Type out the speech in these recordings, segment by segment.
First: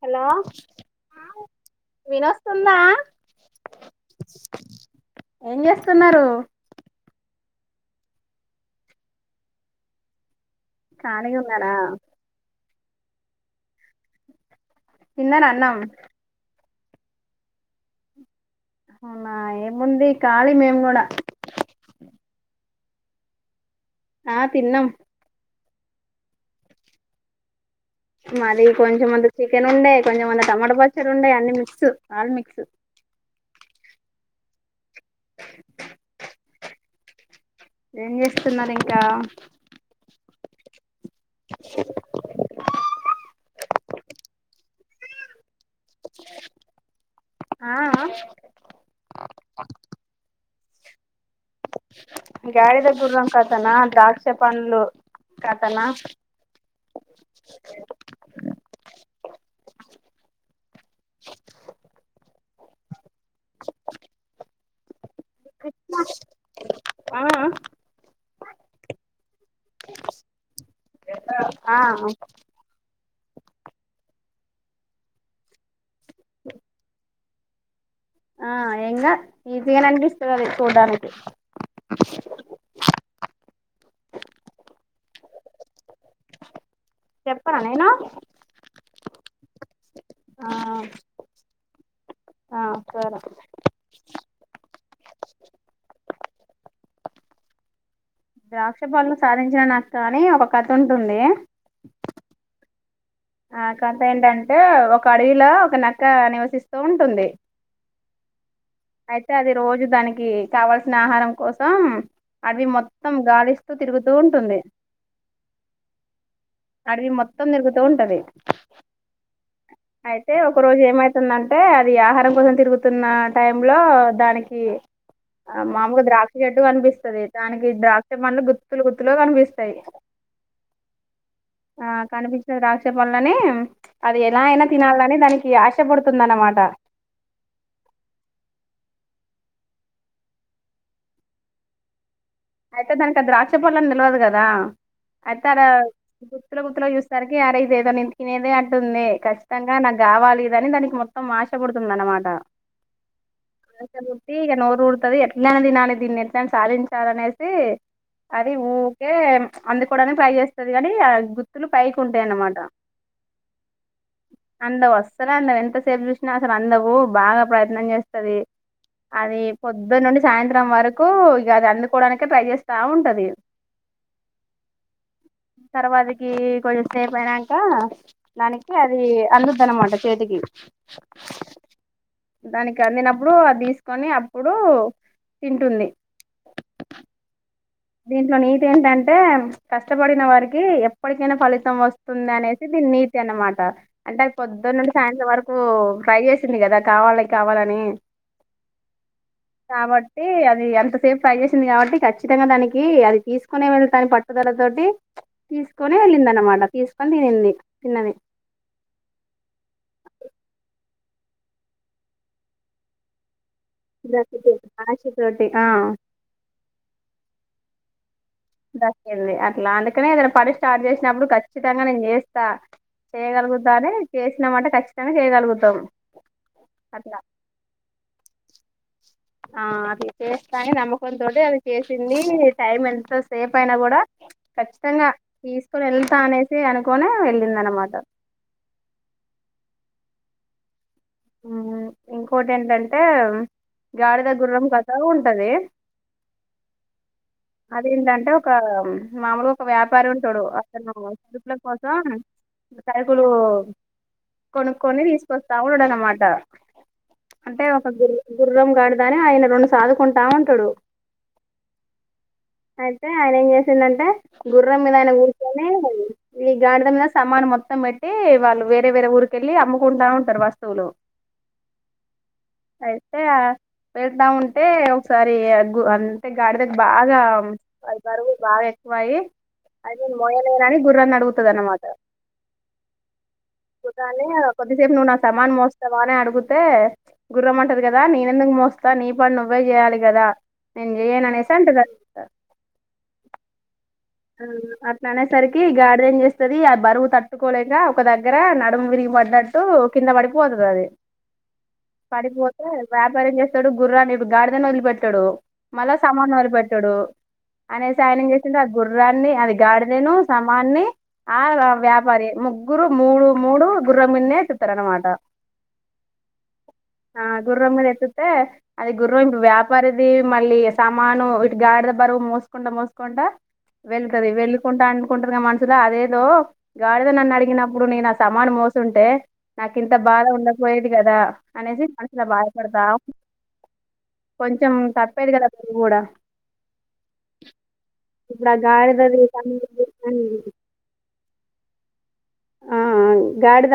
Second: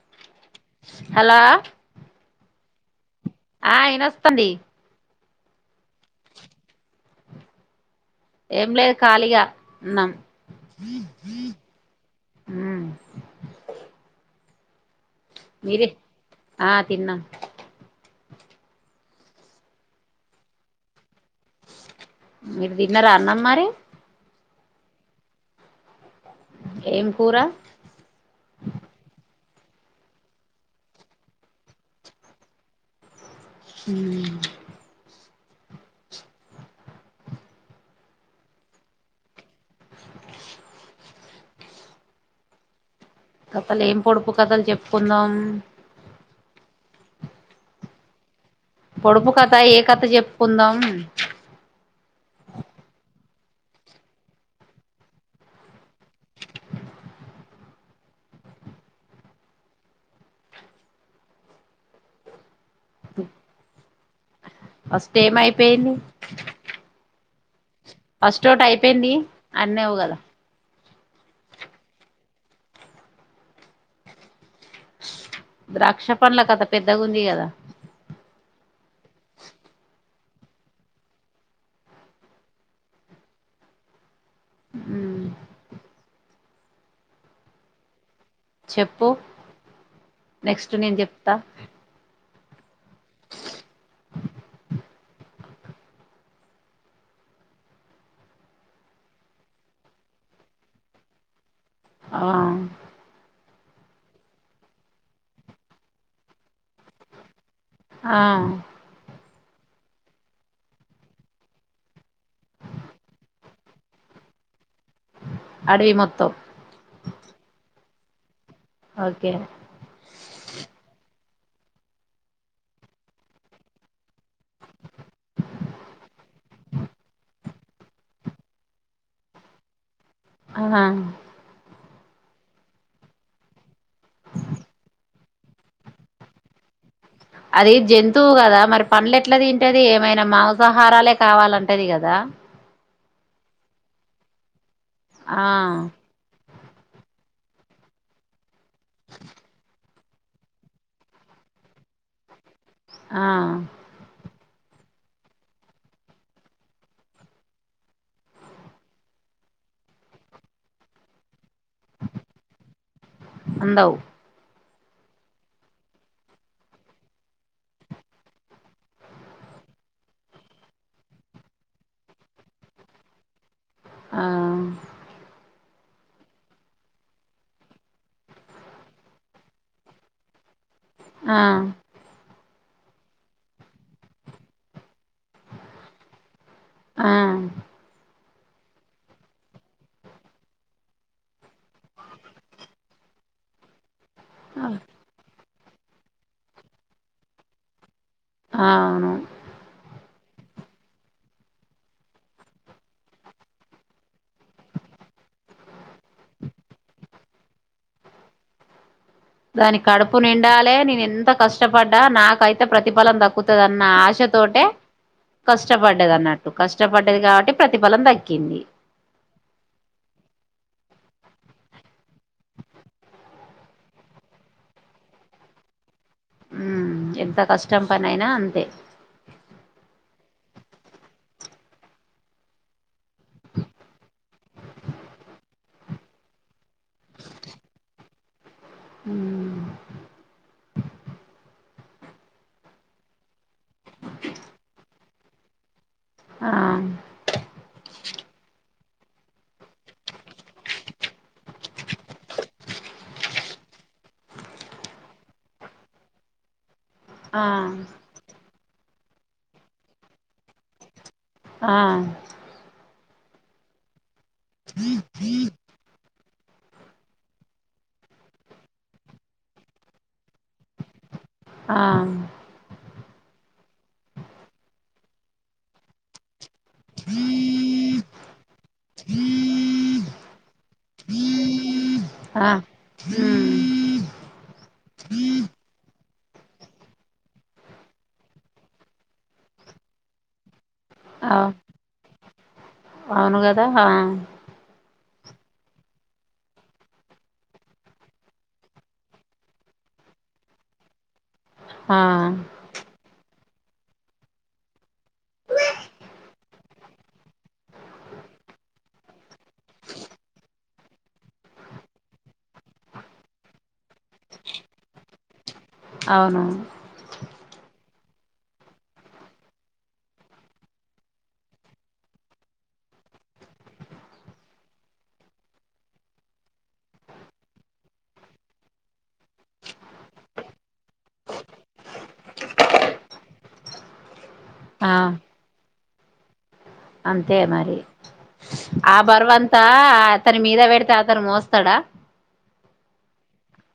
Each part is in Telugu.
హలో హలో విలో సున్నా ఆ అయన వస్తది ఏం చేస్తున్నారు ఏం లేదు ఖాళీగా ఉన్నాం ఖాళిగా ఉన్నారా మ్ తిన్నారా అన్నం మీరే ఆ తిన్నాం అవునా ఏముంది ఖాళీ మేము కూడా మీరు దిన్న రా అన్నమ్ మరి ఆ తిన్నాం ఏం కూర మది కొంచెంమందికి చికెన్ ఉండే, కొంచెంమందిక టమాటా పచ్చడి ఉండే, అన్ని మిక్స్ ఆల్ మిక్స్ మ్ మ్మ్ ఏం చేస్తున్నారు ఇంకా కథలె ఏం పొడుపు కథలు చెప్పుకుందాం ఆ ఆ పొడుపు కథ ఏ కథ చెప్పుకుందాం మ్మ్ గాడిద గుర్రం కథనా, ద్రాక్ష పండ్లు కథనా హ్ అస్ తేమయిపోయింది ఆ ఆ అన్నావు కదా ఆ అ ద్రాక్ష పండ్ల కథ పెద్దగుంది. కదా ఆ ఎంగా ఈజీగనే అన్పిస్ చూడాలి చూడ్డానికి హ్మ్ చెప్పన నేను చెప్పు ఆ నెక్స్ట్ నేను చెప్తా ఆ సర ద్రాక్ష పాలలు సాధించిన నాకు కానీ ఒక కథ ఉంటుంది ఆ ఆ కాంత ఏంటంటే ఒక అడవిలో ఒక నక్క నివసిస్ తు ఉంటుంది ఆ అ అ అది రోజు దానికి కావాల్సిన ఆహారం కోసం, అడవి మొత్తం గాలిస్తూ తిరుగుతూ ఉంటుంది. అడవి మొత్తం అడివి మొత్తం తిర్ టది ఓకే అయితే ఒక రోజు ఏమై స్తుందంటే అది ఆహారం కోసం తిరుగుతున్న టైం లో, దానికి ఆ మామూలుగా ద్రాక్ష చెట్టు కనిపిస్తది దానికి ద్రాక్ష పండ్లు గుత్తులు గుత్తులుగా కనిపిస్తాయి. ఆహా ఆ కనిపించడా వాళ్ళని అది ఎలా అయినా తినాలని దానికి ఆశ పుడుతుంది అన్నమాట. అట్ల తింటది ఏమైనా మాంసాహారాలే కావాలంటది కదా అయితే దానికి ద్రాక్ష పళ్ళు అని తెల్వదు కదా ఆ ఐతే అడ పళ్ళ గుత్తులో చూసరికి అరె ఇదేదో నేను తినేదే ఉంటుంది కచ్చితంగా నా కావాలి ఇది దానికి మొత్తం ఆశ పుడుతుంది అన్నమాట ఆ ఇగ నోరు ఊరుతది ఎట్లనే తినాలే దీన్ని ఎట్లని సాధించాలనేసి అది ఊకే అందుకోడానికి ట్రై చేస్తది కాని అది గుత్తులు వైకుంటయి అన్నమాట అందవు అందవు అస్సలు అందవు ఎంతసేపు చూసినా అసలు అందవు బాగా ప్రయత్నం చేస్తది అది పొద్దున్న నుండి సాయంత్రం వరకు ఇగ అది అందుకోవడానికి ఇక ట్రై చేస్తా ఉంటది ఆ తర్వాతకి కొంచెం సేపు అయినాక దానికి అది అందదు అన్నమాట చేతికి ఆ దానికి అందినప్పుడు అది తీసుకొని అప్పుడు తింటుంది. ఆ దీంట్లో నీతి ఏంటంటే కష్టపడిన వారికి ఎప్పటికైనా ఫలి తం వస్తుంది అనేసి దీని నీ అన్నమాట అంటే అది పొద్దునింటి సాయంత్రం వరకు కు ట్రై చేసింది కదా కావాలి కావాలని ఆవును టి అది ఎంత సేపు ట్రై చేసింది కాబట్టి ఖచ్చితంగా దానికి ది అది తీసుకునే వెళతా అని పట్టుదల తోటి తీసుకొనే వెళ్ళింది అన్నమాట తీసుకొని తినింది తిన్నది. దాని కడుపు నిండాలే నేను ఎంత కష్టపడ్డా నాకైతే ప్రతిఫలం దక్కు దన్న ఆశ తోటే ద్రాక్ష తోటి ఆ కష్టపడ్డది అన్నట్టు కష్టపడ్డది కాబట్టి ప్రతిఫలం దా దక్కింది అట్లా అందుకనే కదా పని స్టార్ట్ చేసినప్పుడు ఖచ్చితంగా నేను చేస్తా చేయగలుగుతానే చేసినమాంటే ఖచ్చితంగా చేయగలుగుతాం ఉ అట్లా ఎంత కష్టం పని అయినా అంతే ఆ అది చేస్తాని నమ్మకంతోటి అది చేసింది టైం ఎంత సేపు అయినా కూడా ఖచ్చితంగా తీసుకొని వెళ్తా అనేసి అనుకుని వెళ్ళింది అనమాట ఉ ఇంకోటి ఏంటంటే గాడిద గుర్రం కథలు ఉంట ఉంటదే ఆ అదేంటంటే ఒక మాముూలు ఒక వ్యాపారి ఉంటాడు అతను సరుపుల కోసం సరుకులు కొనుక్కొని తీసుకొస్తా ఉన్నాడు అన్నమాట తా ఆ అంటే ఒక గురు గురు గుర్రం గాడిదని ఆయన రెండు సాదుకుంటా ఉంటాడు ఆ అయితే ఆయన ఏం చేసిందంటే గుర్రం మీద ఆయన కూసోని ఈ గాడిద మీద సామాన్ మొత్తం పెట్టి వాళ్ళు వేరే వేరే ఊరికెళ్ళి అమ్ముకుంటా ఉంటారు వస్తువులు ఆ వెళ్తే ఆ వెళ్తా ఉంటే ఒకసారి ఆ గు అంతే గాడిదకు బాగా అది బరువు బాగా ఎక్కువ ఆయి అది మొయ్యలేనని గుర్రాన్ని అడుగుతది అన్నమాట ఆ ఉమ్ దాన్ని కొద్దిసేపు నువ్వు నా సమాన్ మో వానే అడుగుతే గుర్రంమంటది కదా నేనెందుకు మోస్తా నీ పని నువ్వే చేయాలి కదా నేను చెయ్యను అవ్ అనేసి అంటది అది అవును కదా ఆ ఆ అట్లా అనేసరికి గాడిద ఏం చేస్తుంది ఆ బరువు తట్టుకోలేక ఒక దగ్గర నడుము విరిగి పడ్డట్టు కింద పడిపోతుంది అది ఆ పడిపోతే వ్యాపారం ఏం చేస్త డు గుర్రాన్ని గాడిదని వదిలిపెట్టాడు మళ్ళా సమాన్ వదిలిపెట్టాడు అనేసి ఆయనేం చేసిండు ఆది గుర్రాన్ని అది గాడిదను సమాన్ని ఆ వ్యాపారి ముగ్గురు మూడు మూడు గుర్రంన్నే చుతారు అనమాట అవును ఆ గుర్రం మీద ఎతు అతే అది గుర్రం ఇప్పు వ్యాపారిది మళ్ళీ సామాను ఇటు గాడిద బరువు మోసుకుంట మోసుకుంట వెళ్తది వెళ్ళకుంటా అనుకుంటురుగా మనుసులో అదేదో గాడిద నన్ను అడిగినప్పుడు నేను నా సమాను మోసుంటే నాకు ఇంత బాధ ఉండపోయేది కదా అనేసి మనుసులో బాధపడతా ఉంట కొంచెం ఆ తప్పేది కదా కూడా అంతే మరి ఇప్పుడు ఆ గాడిదది బరువంతా అతని మీద పెడితే అతను మోస్త స్తడా ఆ గాడిద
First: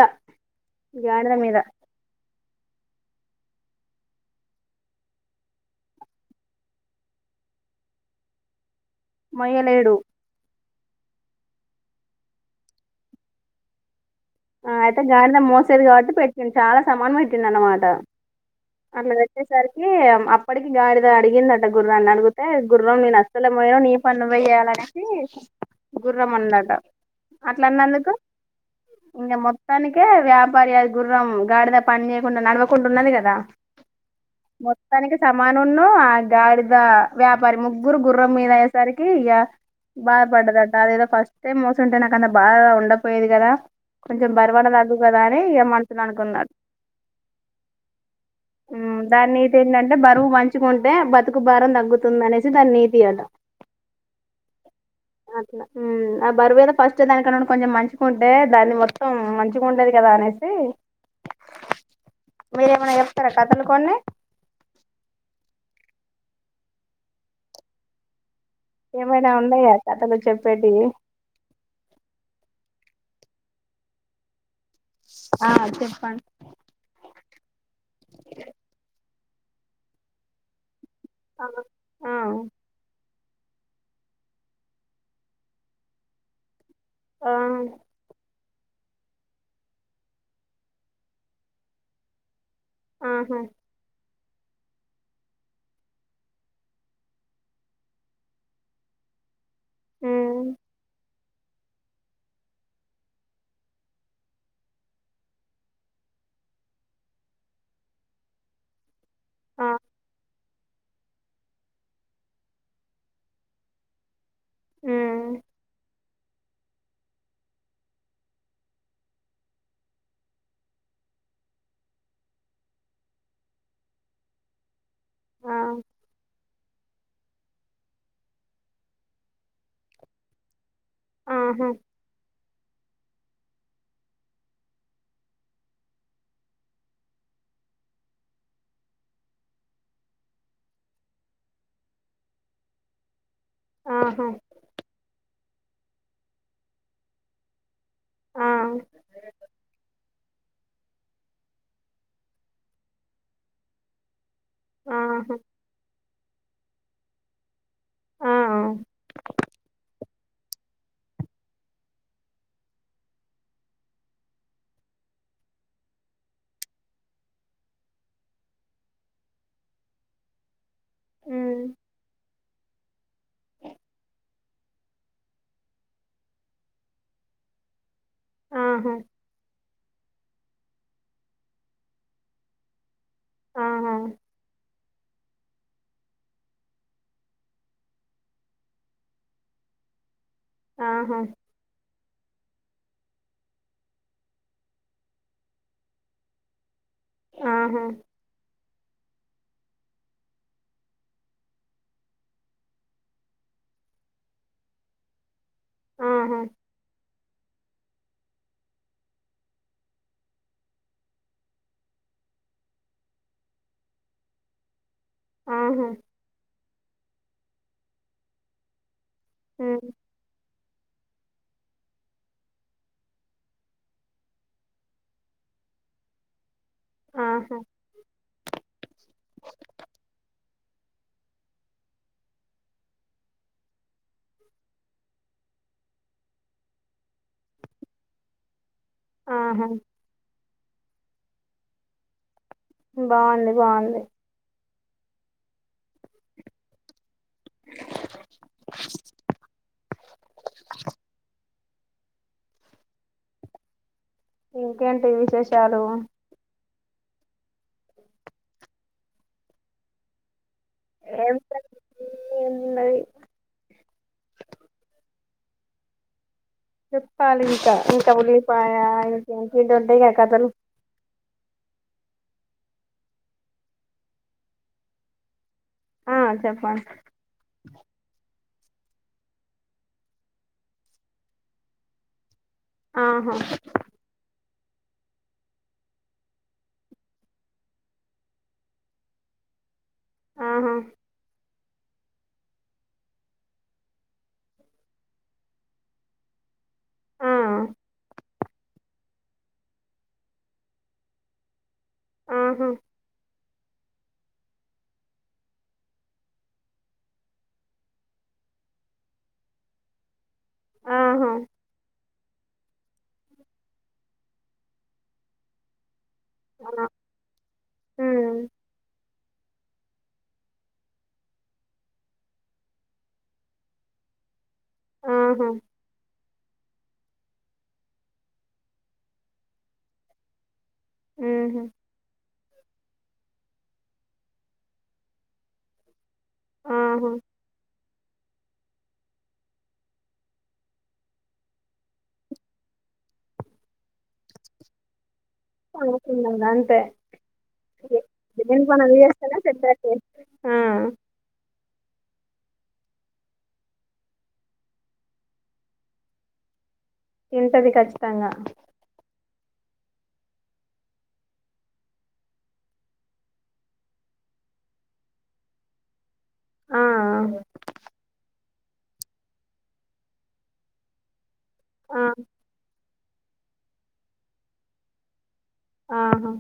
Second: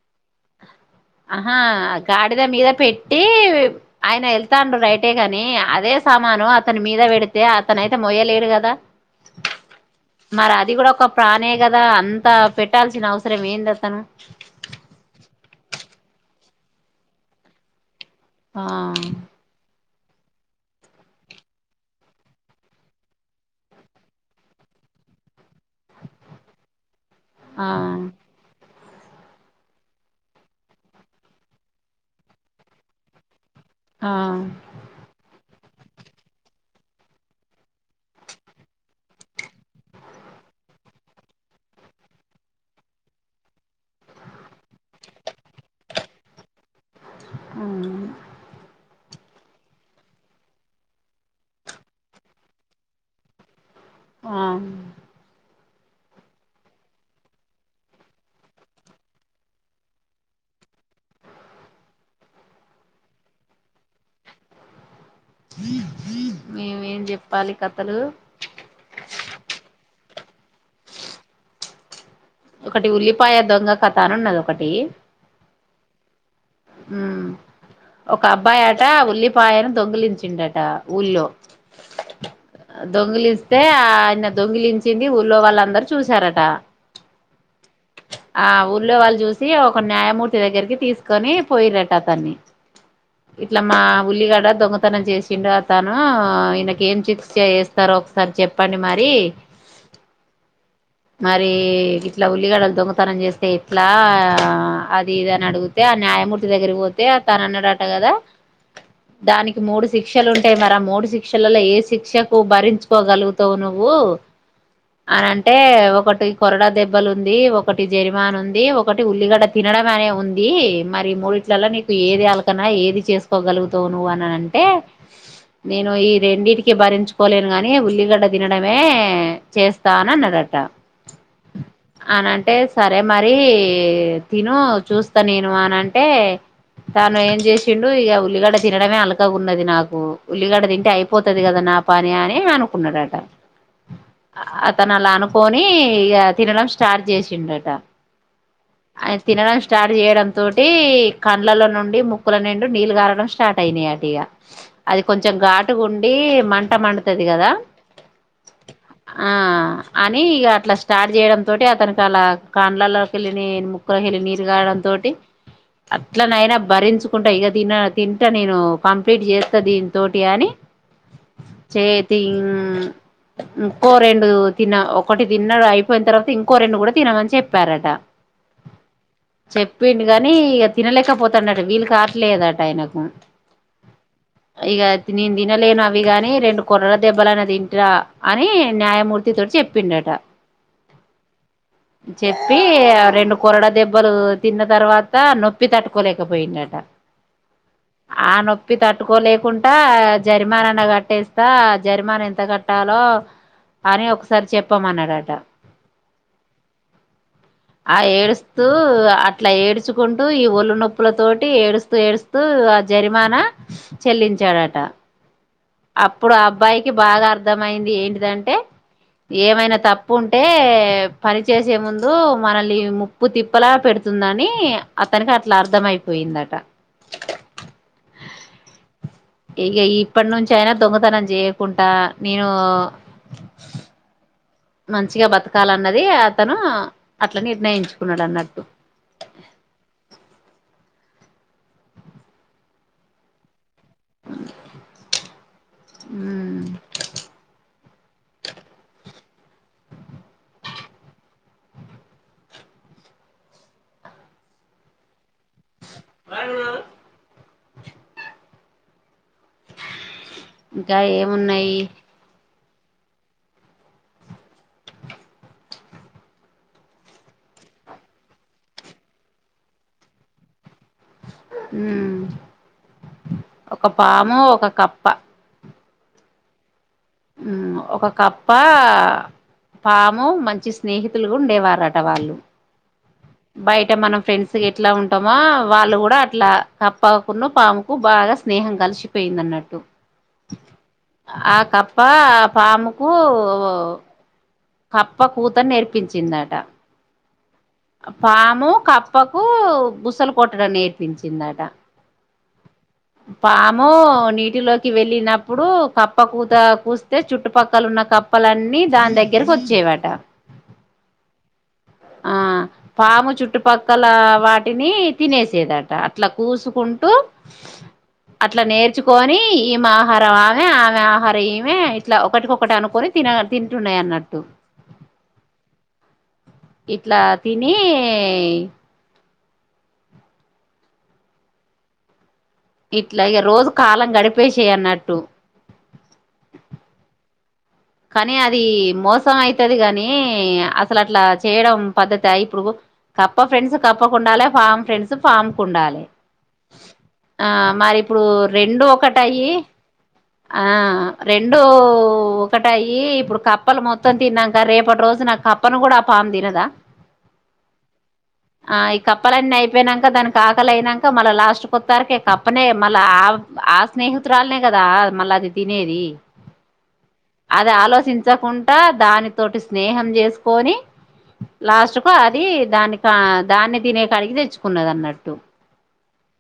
గాడిద ఆహా మీద గా డిద మీద పెట్టి ఆయన వెళ్తాడు రైటే గాని అదే సామాను అతని మీద పెడితే అతన అయితే మోయలేడు కదా మొయలేడు మరి అది కూడా ఒక ప్రాణే కదా అంత పెట్టాల్సిన అవసరం ఏంది అతను ఆ అయితే గాడిద మోసేది కాబట్టి పెట్టింది చాలా సామాన్ పెట్టిండు అనమాట ఆ అప్పటికి గాడిద అడిగిందట గుర్రాన్ని అడిగితే గుర్రం నేను అసలే మొయ్య నీ పని నువ్వే చేయాలనేసి గుర్రం అన్నట ఆ అట్లన్నందుకు ఇంకా మొత్తానికే వ్యాపారి అది గుర్రం గాడిద పని చేయకుండా నడవకుండా ఉన్నది కదా ఆ మొత్తానికి సమాన నున్న ఆ గాడిద వ్యాపారి ముగ్గురు గుర్రం మీద అయేసరికి ఇ బాధ పడ్డదట అద ఏదో ఫస్ట్ టైమ్ మోస్తుంటే నాక అంత బాధ ఉండపోయేది కదా కొంచెం బర్వన్న దగ్గు కదా అని ఇ మనసుల అనుకున్నాడు ఉమ్, దాని నీతి ఏంటంటే బరువు పంచుకుంటే బతుకు భారం తగ్గుతుంది అనేసి దాని నీతి అట ఆ మ్మ్ ఆ బరువేదో ఫస్ట్ దానికన్నాండి కొంచెం మంచిగాంటే దాన్ని మొత్తం మొత్తం మంచిగా ఉండేది కదా అనేసి మీరేమైనా చెప్తారా కథలు కొన్ని మేమేం చెప్పాలి కథలు ఏమైనా ఉన్నాయా కథలు చెప్పేటియి ఒకటి ఉల్లిపాయ దొంగ కథ అనీ ఉన్నది ఒకటి ఆ చెప్పండి ఉమ్ పాయను దొంగలించిండట ఊళ్ళో ఆ ఆ దొంగలిస్ స్తే ఆ ఆయన దొంగిలించింది ఊళ్లో వాళ్ళందరు చూశారట ఆ ఆ ఊళ్ళో వాళ్ళు చూసి ఒక న్యాయమూర్తి దగ్గరికి తీసుకొని పోయిరటా అతన్ని ఆహా ఇట్లా మా ఉల్లిగడ దొంగతనం చేసిండు అతను ఇనకి ఏం శిక్ష చేస్తారో ఒకసారి చెప్పండి మరి మ్మ్ మరి ఇట్లా ఉల్లిగడలు దొంగతనం చేస్తే ఎట్లా అది ఇది అని అడిగితే ఆ న్యాయమూర్ దగ్గరికి పోతే తను అన్నాడట కదా దానికి ఆ మూడు శిక్షలు ఉన్ అంటే మరి మూడు శిక్షలలో ఏ శిక్షకు భరించుకోగలుగుతావు నువ్వు ఉమ్ అనంటే ఒకట్ టి కొరడ దెబ్బలు ఉంది ఒకటి జరిమాన్ ఉంది ఒకటి ఉల్లిగడ్డ తినడం అనే ఉంది మరి మూడిట్ ఇట్లలో నీకు ఏది అలకనా ఏది చేసుకోగలుగుతావు నువ్వు అని అంటే ఆ నేను ఈ రెండింటికి భరించుకోలేను గాని ఉల్లిగడ్డ తినడమే చేస్తా అన్నడట ఆహా అనన్ అంటే సరే మరి తిను చూస్తా నేను అని అంటే తను ఏం చేసిండు ఇక ఉల్లిగడ్డ తినడమే అలకగా ఉన్నది నాకు ఉల్లిగడ్డ తింటే అయిపోతది కదా నా పని అని అనుకున్నాడట ఆహా అతనలా అనుక్ పోనీ ఇగా తినడం స్టార్ట్ చేసిండట ఆ ఆయన తినడం స్టార్ట్ చేయడం తోటి కండ్లలో నుండి ముక్కుల నిండి నీళ్లు కారడం స్టార్ట్ అయినాయి అటు ఇగా అది కొంచెం ఆహా ఘాటుగా ఉన్ అడి మంట మండతది కదా ఆ ఆ అని ఇక అట్లా స్టార్ట్ చేయడం తోటి అతనికి అలా కాండ్లలోకి వెళ్ళి ముక్కలోకెళ్ళి నీరు కారడం తోటి అట్లనైనా భరించుకుంటా ఇగ తన్న తింటా నేను కంప్లీట్ చేస్తా దీనితోటి అని ఉమ్ చేతి ఇంకో రెండు తిన్న ఒకటి తిన్నాడు అయిపోయిన తర్వాత ఇంకో రెండు కూడా తినమని చెప్పారట ఆహా చెప్పిడు గానీ ఇగ తినలేకపోతాండట వీళ్ళు కావట్లేదట ఆయనకు ఆా ఇక నేను తినలేను అవి గాని రెండు కుర్రల దెబ్బలనా తింటా అని న్యాయమూర్తితోోటి చెప్పిండట ఆహా చెప్పి రెండు కూరడ దెబ్బలు తిన్న తర్వాత నొప్పి ప్పి తట్టుకోలేకపోయిండట ఆహా ఆ నో ప్పి తట్టుకోలేకుండా జరిమానానా కట్టేస్తా జరిమానా ఎంత కట్టాలో అని ఒకసారి చెప్పామన్నాడట ఆా ఆ ఏడుస్తూ అట్లా ఏడ్చుకుం టు ఈ ఒల్లు నొప్పుల తోటి ఏడుస్తూ ఏడుస్తూ ఆ జరిమానా చెల్లించాడట ఆహా అప్పుడు ఆ అబ్బాయికి బాగా అర్థమయింది ఏంటిదంటే ఏమైనా ఉమ్ తప్పు ఉంటే పని చేసే ముందు మనల్ని ముప్పు తిప్పలా పెడుతుందని అతనికి అట్లా అర్థ అయిపోయిందట ఆహా ఇగ ఇప్పటి నుంచి అయినా దొంగతనం చేయకుంటా నేను మంచిగా బతకాల అన్నది అతను అట్లా నిర్ణయించుకున్నాడు అన్నట్టు ఆహా బాగుంది బాగుంది హు ఇంకేంటి విశేషాలు వావా ఇంకా ఏమున్నాయి ఉన్నయి చెప్పాలింకా ఇంకా ఉల్లిపాయ ఇంటియేంటియో ఉంటయి గా కథలు హు ఒక పాము ఒక కప్ప ఆ చెప్పండి హు ఒక కప్ ప్ప పాము మంచి స్నేహితులుగా ఉండేవారట వాళ్ళు ఆహా బయట మనం ఫ్రెండ్స్ గా ఎట్లా ఉంటామో వాళ్ళు కూడా అట్లా కప్పకున్ను పాముకు బాగా స్నేహం కలిసిపోయింది అన్నట్టు ఆహా ఆ కప్ప పాముకు కప్ప కూతరు నేర్పించిందట ఆ పాము కప్పకు బుసలు కొట్టడం నేర్పించిందట ఆహా పాము నీటిలోకి వెళ్ళినప్పుడు కప్ప కూత కూస్తే చుట్టుపక్కల ఉన్న కప్పలన్నీ దాని దగ్గర గ్గరికి వచ్చేవాట ఆహా ఆ పాము చుట్టుపక్కల వాటిని తినేసేదట అట్లా ఆ కూసుకుంటూ ఉమ్ అట్లా నేర్చుకు కొని ఈమె ఆహారం ఆమె ఆమె ఆహారం ఈమె ఇట్లా ఒకటికొకటి అనుకొని తిన తింటున్నాయి అన్నట్టు ఆహా ఇట్లా తినీ హు హుమ్ ఇట్లాగే రోజు కాలం గడిపేసేయ్ అన్నట్టు ఆహా కానీ అది మోసం అయితది గాని అసలు అట్లా చేయడం పద్ధతి ఇప్పుడు కప్ప ఫ్రెండ్స్ కప్పకుండాల పామ్ ఫ్రెండ్స్ పామ్కుండాలి పడుకున్నది అంతే ఆ మరి ఏ- ఇప్పుడు దేని పని రెండు అది ఒకటి చేస్తేనే అయి సెట్ అయితది ఆ రెం ఓ ఒకటయ్యి ఇప్పుడు కప్పలు మొత్తం తిన్నాక రేపటి రోజు నా కప్పను కూడా ఆ పామ్ తినదా తింటది ఖచ్చితంగా ఆ ఈ కప్పలన్నీ అయిపోయినాక దాని ఆకలి అయినాక మళ్ళా లాస్ట్ కొత్తరికి కప్పనే మళ్ళ ఆ ఆ స్నేహితురాలనే కదా మళ్ళీ అది తినేది ఆ ఆ అ దాని తోటి స్నేహం చేసుకొని లాస్ట్ ఆ కు అది దానికి ఆ దాన్ని తినే కాడిగి తెచ్చుకున్న దన్నట్టు ఆహా